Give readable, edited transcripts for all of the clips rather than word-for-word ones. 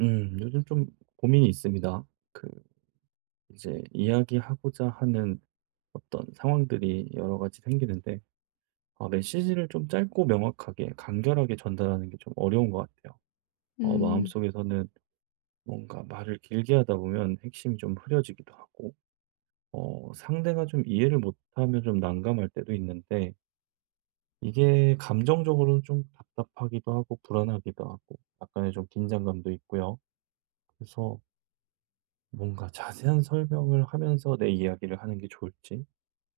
요즘 좀 고민이 있습니다. 그, 이제 이야기하고자 하는 어떤 상황들이 여러 가지 생기는데, 메시지를 좀 짧고 명확하게, 간결하게 전달하는 게 좀 어려운 것 같아요. 음. 마음속에서는 뭔가 말을 길게 하다 보면 핵심이 좀 흐려지기도 하고, 상대가 좀 이해를 못하면 좀 난감할 때도 있는데, 이게 감정적으로는 좀 답답하기도 하고, 불안하기도 하고, 약간의 좀 긴장감도 있고요. 그래서 뭔가 자세한 설명을 하면서 내 이야기를 하는 게 좋을지,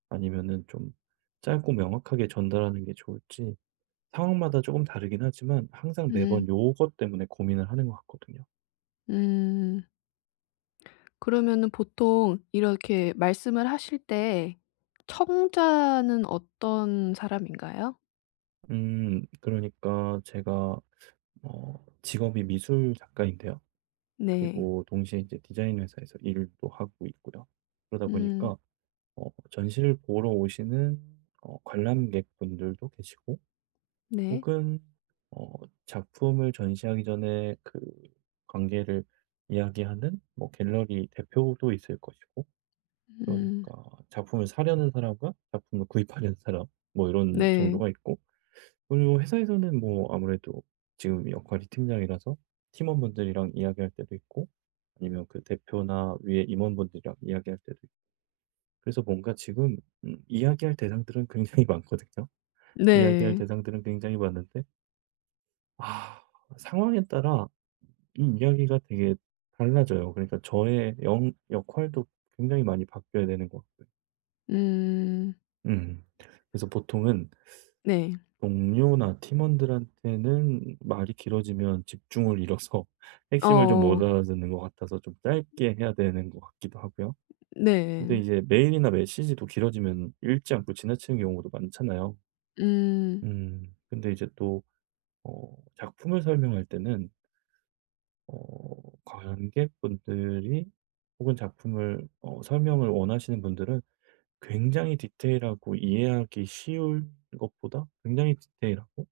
아니면은 좀 짧고 명확하게 전달하는 게 좋을지, 상황마다 조금 다르긴 하지만 항상 음. 매번 요것 때문에 고민을 하는 것 같거든요. 음. 그러면은 보통 이렇게 말씀을 하실 때 청자는 어떤 사람인가요? 그러니까 제가 직업이 미술 작가인데요. 네. 그리고 동시에 이제 디자인 회사에서 일도 하고 있고요. 그러다 음. 보니까 전시를 보러 오시는 관람객분들도 계시고, 네. 혹은 어 작품을 전시하기 전에 그 관계를 이야기하는 뭐 갤러리 대표도 있을 것이고, 음. 그러니까 작품을 사려는 사람과 작품을 구입하려는 사람, 뭐 이런 네. 정도가 있고, 그리고 회사에서는 뭐 아무래도 지금 역할이 팀장이라서 팀원분들이랑 이야기할 때도 있고, 아니면 그 대표나 위에 임원분들이랑 이야기할 때도 있고, 그래서 뭔가 지금 이야기할 대상들은 굉장히 많거든요. 이야기할 네. 대상들은 굉장히 많은데, 아, 상황에 따라 이 이야기가 되게 달라져요. 그러니까 저의 영 역할도 굉장히 많이 바뀌어야 되는 것 같고요. 음. 음. 그래서 보통은 네. 동료나 팀원들한테는 말이 길어지면 집중을 잃어서 핵심을 좀 어어. 못 알아듣는 것 같아서 좀 짧게 해야 되는 것 같기도 하고요. 근데 네. 이제 메일이나 메시지도 길어지면 읽지 않고 지나치는 경우도 많잖아요. 음. 음. 근데 이제 또 작품을 설명할 때는 어 관객분들이, 혹은 작품을 설명을 원하시는 분들은 굉장히 디테일하고 이해하기 쉬울 것보다 굉장히 디테일하고,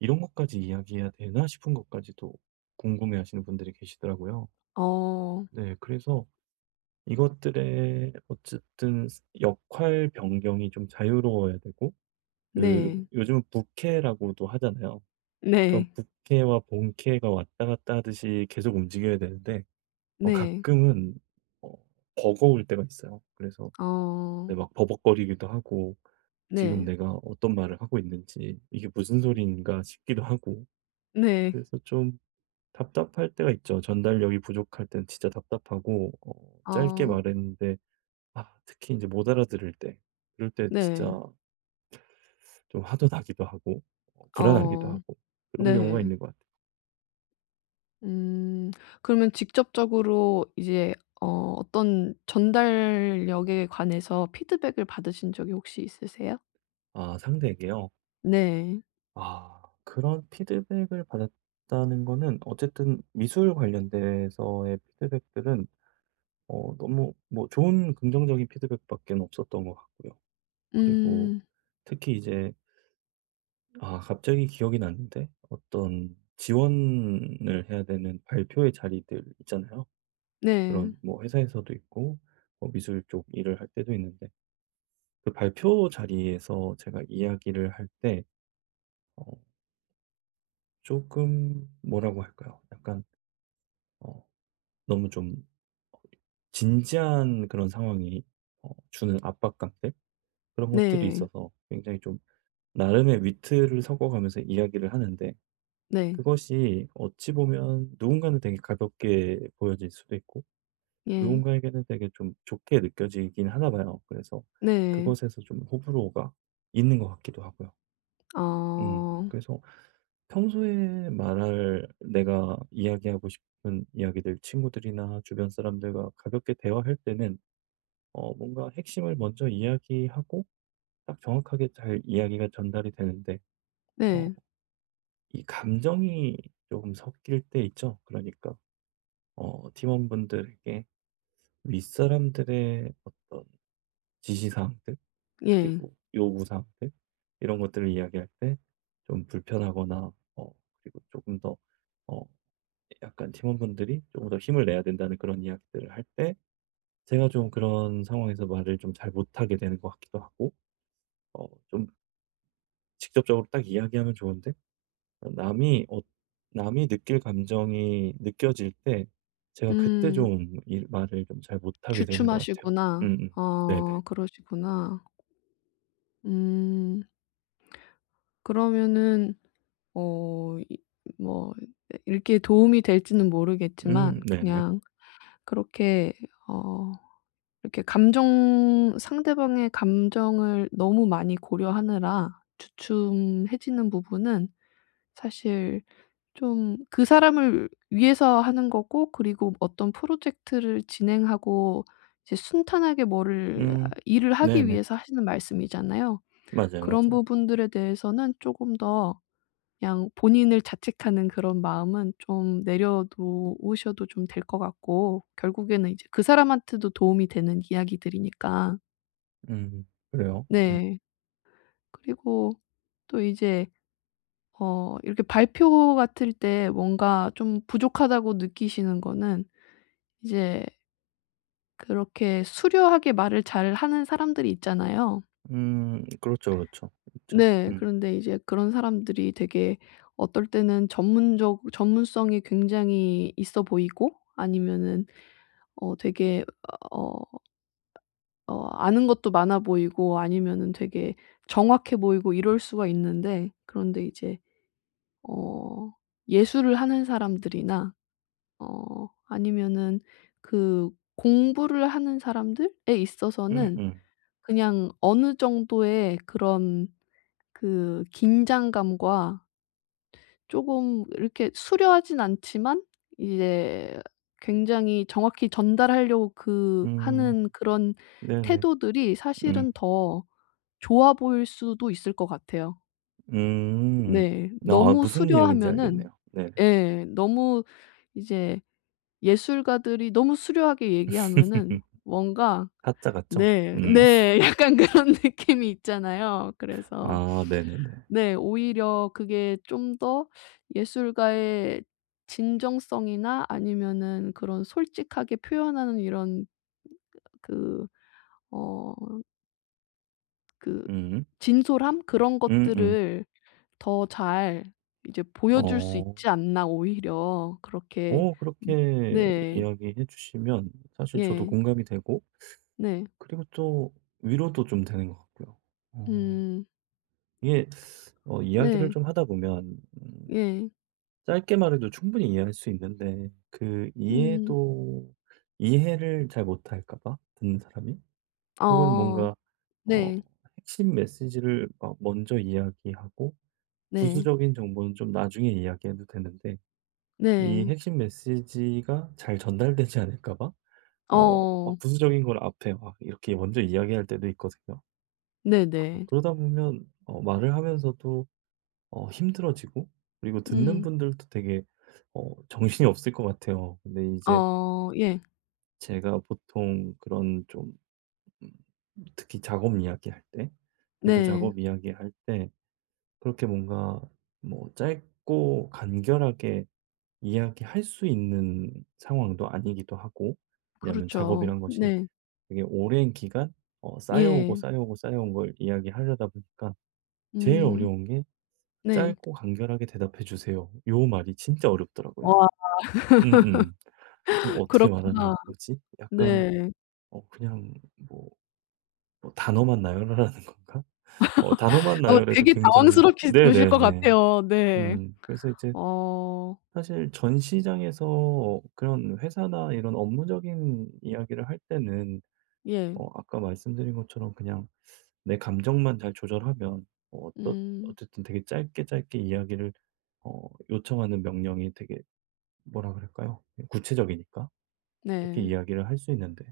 '이런 것까지 이야기해야 되나?' 싶은 것까지도 궁금해하시는 분들이 계시더라고요. 어. 네. 그래서 이것들의 어쨌든 역할 변경이 좀 자유로워야 되고, 그 네. 요즘은 부캐라고도 하잖아요. 그런 네. 부캐와 본캐가 왔다 갔다 하듯이 계속 움직여야 되는데, 네. 가끔은 어 버거울 때가 있어요. 그래서 네, 어. 막 버벅거리기도 하고, 지금 네. 내가 어떤 말을 하고 있는지, 이게 무슨 소리인가 싶기도 하고, 네. 그래서 좀 답답할 때가 있죠. 전달력이 부족할 땐 진짜 답답하고, 짧게 어. 말했는데, 아, 특히 이제 못 알아들을 때, 그럴 때 진짜 네. 좀 화도 나기도 하고, 불안하기도 어. 하고, 그런 경우가 네. 있는 것 같아요. 음. 그러면 직접적으로 이제 어 어떤 전달력에 관해서 피드백을 받으신 적이 혹시 있으세요? 아, 상대에게요? 네. 아, 그런 피드백을 받았다는 거는 어쨌든 미술 관련돼서의 피드백들은 너무 뭐 좋은 긍정적인 피드백밖에 없었던 것 같고요. 그리고 음. 특히 이제, 아, 갑자기 기억이 났는데, 어떤 지원을 해야 되는 발표의 자리들 있잖아요. 네. 그런 뭐 회사에서도 있고 뭐 미술 쪽 일을 할 때도 있는데, 그 발표 자리에서 제가 이야기를 할 때 어 조금 뭐라고 할까요? 약간 어 너무 좀 어 진지한 그런 상황이 주는 압박감들, 그런 것들이 네. 있어서 굉장히 좀 나름의 위트를 섞어가면서 이야기를 하는데, 네. 그것이 어찌 보면 누군가는 되게 가볍게 보여질 수도 있고, 예. 누군가에게는 되게 좀 좋게 느껴지긴 하나 봐요. 그래서 네. 그것에서 좀 호불호가 있는 것 같기도 하고요. 음. 어. 그래서 평소에 말할 내가 이야기하고 싶은 이야기들, 친구들이나 주변 사람들과 가볍게 대화할 때는 뭔가 핵심을 먼저 이야기하고 딱 정확하게 잘 이야기가 전달이 되는데, 어 네. 이 감정이 조금 섞일 때 있죠. 그러니까 팀원분들에게 윗사람들의 어떤 지시사항들, 예. 그리고 요구사항들, 이런 것들을 이야기할 때 좀 불편하거나, 어 그리고 조금더어 약간 팀원분들이 조금 더 힘을 내야 된다는 그런 이야기들을 할 때 제가 좀 그런 상황에서 말을 좀 잘 못하게 되는 것 같기도 하고, 좀 직접적으로 딱 이야기하면 좋은데, 어 남이 어 남이 느낄 감정이 느껴질 때 제가 그때 음. 좀 이 말을 좀 잘 못하게 되는 것 같아요. 주춤하시구나. 음음. 네네. 그러시구나. 음. 그러면은 이 뭐 이렇게 도움이 될지는 모르겠지만 네네. 그냥 그렇게 어 이렇게 감정 상대방의 감정을 너무 많이 고려하느라 주춤해지는 부분은 사실 좀 그 사람을 위해서 하는 거고, 그리고 어떤 프로젝트를 진행하고 이제 순탄하게 뭐를 아 음 일을 하기 네네. 위해서 하시는 말씀이잖아요. 맞아요, 그런 맞아요. 부분들에 대해서는 조금 더 그냥 본인을 자책하는 그런 마음은 좀 내려놓으셔도 좀 될 것 같고, 결국에는 이제 그 사람한테도 도움이 되는 이야기들이니까. 그래요. 음. 네. 그리고 또 이제 이렇게 발표 같을 때 뭔가 좀 부족하다고 느끼시는 거는 이제 그렇게 수려하게 말을 잘하는 사람들이 있잖아요. 그렇죠, 그렇죠. 있죠. 네. 음. 그런데 이제 그런 사람들이 되게 어떨 때는 전문적 전문성이 굉장히 있어 보이고, 아니면은 되게 어 아는 것도 많아 보이고, 아니면은 되게 정확해 보이고 이럴 수가 있는데, 그런데 이제 어 예술을 하는 사람들이나 아니면은 그 공부를 하는 사람들에 있어서는 음음. 그냥 어느 정도의 그런 그 긴장감과 조금 이렇게 수려하진 않지만 이제 굉장히 정확히 전달하려고 음 음, 하는 그런 네네. 태도들이 음. 사실은 더 좋아 보일 수도 있을 것 같아요. 음. 네. 아, 너무 무슨 내용인지 수려하면은 알겠네요. 네네. 예. 너무 이제 예술가들이 너무 수려하게 얘기하면은 뭔가 타자 같죠? 네. 음. 네. 약간 그런 느낌이 있잖아요. 그래서 아 네네네. 네. 오히려 그게 좀 더 예술가의 진정성이나 아니면은 그런 솔직하게 표현하는 이런 그 어 그 음. 진솔함 그런 음음. 것들을 더 잘 이제 보여줄 수 어. 있지 않나 오히려 그렇게. 음 그렇게 네. 이야기해 주시면 사실 저도 예. 공감이 되고, 네. 그리고 또 위로도 좀 되는 것 같고요. 어. 음. 이게 이야기를 네. 좀 하다 보면 예. 짧게 말해도 충분히 이해할 수 있는데, 그 음. 이해도 이해를 잘 못할까 봐 듣는 사람이? 혹은 어. 뭔가 어 네. 핵심 메시지를 막 먼저 이야기하고, 네. 부수적인 정보는 좀 나중에 이야기해도 되는데, 이 네. 핵심 메시지가 잘 전달되지 않을까 봐 어. 막 부수적인 걸 앞에 막 이렇게 먼저 이야기할 때도 있거든요. 아, 네네. 그러다 보면 말을 하면서도 힘들어지고, 그리고 듣는 음. 분들도 되게 정신이 없을 것 같아요. 근데 이제 어 예. 제가 보통 그런 좀 음 특히 작업 이야기할 때, 기술 네. 작업 이야기할 때 그렇게 뭔가 뭐 짧고 간결하게 이야기할 수 있는 상황도 아니기도 하고, 왜냐면 그렇죠. 작업이란 것이 네. 되게 오랜 기간 쌓여오고 예. 쌓여오고 쌓여온 걸 이야기하려다 보니까 제일 음. 어려운 게 네. 짧고 간결하게 대답해 주세요. 요 말이 진짜 어렵더라고요. 와 음, 음. 그래서 어떻게 말하는 그렇구나. 거지? 약간 네. 그냥 뭐 단어만 나열하라는 건가? 단어만 나열해도 되게 굉장히 당황스럽게 으실 것 네네네. 같아요. 네. 그래서 이제 어. 사실 전 시장에서 그런 회사나 이런 업무적인 이야기를 할 때는 예. 아까 말씀드린 것처럼 그냥 내 감정만 잘 조절하면 어어 음. 어쨌든 되게 짧게 짧게 이야기를 요청하는 명령이 되게 뭐라 그럴까요? 구체적이니까 그렇게 네. 이야기를 할 수 있는데,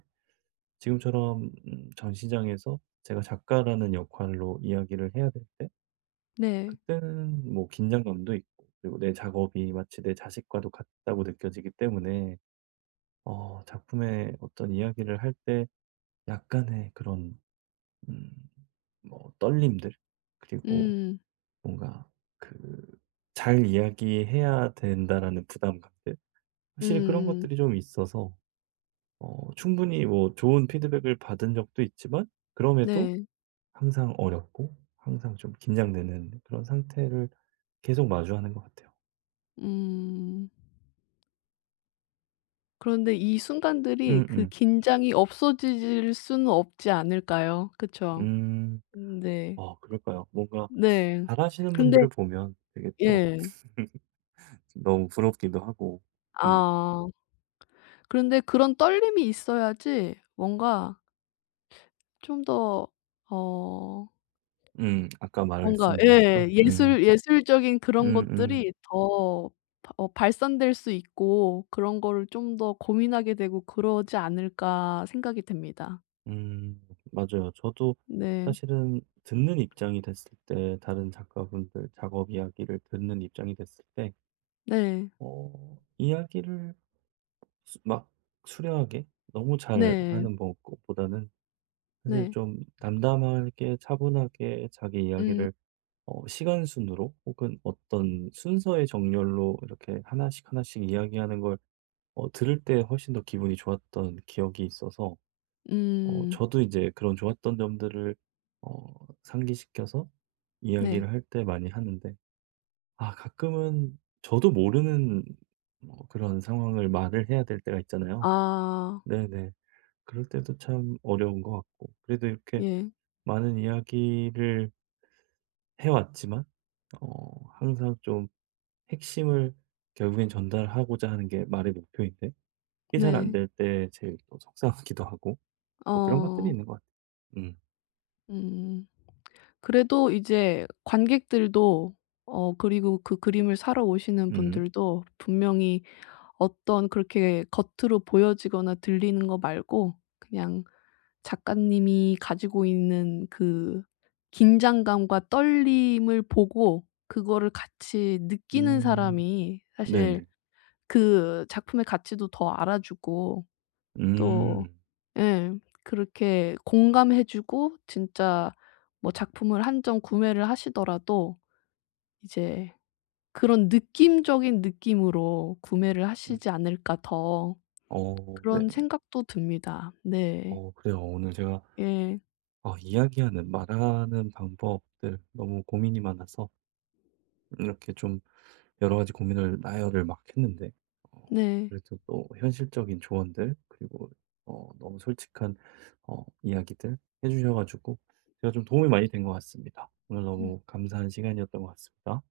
지금처럼 전 시장에서 제가 작가라는 역할로 이야기를 해야 될 때 네. 그때는 뭐 긴장감도 있고, 그리고 내 작업이 마치 내 자식과도 같다고 느껴지기 때문에 작품의 어떤 이야기를 할 때 약간의 그런 음 뭐 떨림들, 그리고 음. 뭔가 그 '잘 이야기해야 된다.'라는 부담감들, 확실히 그런 음. 것들이 좀 있어서 충분히 뭐 좋은 피드백을 받은 적도 있지만, 그럼에도 네. 항상 어렵고 항상 좀 긴장되는 그런 상태를 계속 마주하는 것 같아요. 음. 그런데 이 순간들이 그 음음. 긴장이 없어질 수는 없지 않을까요? 그쵸? 죠. 음. 네. 아, 그럴까요? 뭔가 네. 잘하시는 근데 분들을 보면 되게 또 예. 너무 부럽기도 하고. 음. 아. 그런데 그런 떨림이 있어야지 뭔가 좀 더 어 음. 아까 뭔가 말씀드렸던? 음. 예술적인 그런 음음. 음. 것들이 더 바 어 발산될 수 있고, 그런 거를 좀 더 고민하게 되고 그러지 않을까 생각이 됩니다. 맞아요. 저도 네. 사실은 듣는 입장이 됐을 때, 다른 작가분들 작업 이야기를 듣는 입장이 됐을 때 네. 이야기를 수 막 수려하게 너무 네. 잘하는 뭐 것보다는 사실 네. 좀 담담하게 차분하게 자기 음. 이야기를 시간 순으로, 혹은 어떤 순서의 정렬로 이렇게 하나씩 하나씩 이야기하는 걸 들을 때 훨씬 더 기분이 좋았던 기억이 있어서 음. 저도 이제 그런 좋았던 점들을 어 상기시켜서 네. 이야기를 할 때 많이 하는데, 아, 가끔은 저도 모르는 뭐 그런 상황을 말을 해야 될 때가 있잖아요. 아. 네네. 그럴 때도 참 어려운 것 같고, 그래도 이렇게 예. 많은 이야기를 해 왔지만, 항상 좀 핵심을 결국엔 전달하고자 하는 게 말의 목표인데, 이게 잘 안 네. 될 때 제일 또 속상하기도 하고 뭐 그런 것들이 어. 있는 것 같아요. 음. 음. 그래도 이제 관객들도 그리고 그 그림을 사러 오시는 음. 분들도 분명히 어떤, 그렇게 겉으로 보여지거나 들리는 거 말고 그냥 작가님이 가지고 있는 그 긴장감과 떨림을 보고 그거를 같이 느끼는 음. 사람이 사실 네네. 그 작품의 가치도 더 알아주고, 또 음. 예 그렇게 공감해 주고 진짜 뭐 작품을 한 점 구매를 하시더라도 이제 그런 느낌적인 느낌으로 구매를 음. 하시지 않을까 더 어 그런 네네. 생각도 듭니다. 네. 어, 그래요. 오늘 제가 예. 이야기하는 말하는 방법들 너무 고민이 많아서 이렇게 좀 여러 가지 고민을 나열을 막 했는데, 어 네. 그래도 또 현실적인 조언들, 그리고 너무 솔직한 이야기들 해 주셔 가지고 제가 좀 도움이 많이 된 것 같습니다. 오늘 음. 너무 감사한 시간이었던 것 같습니다.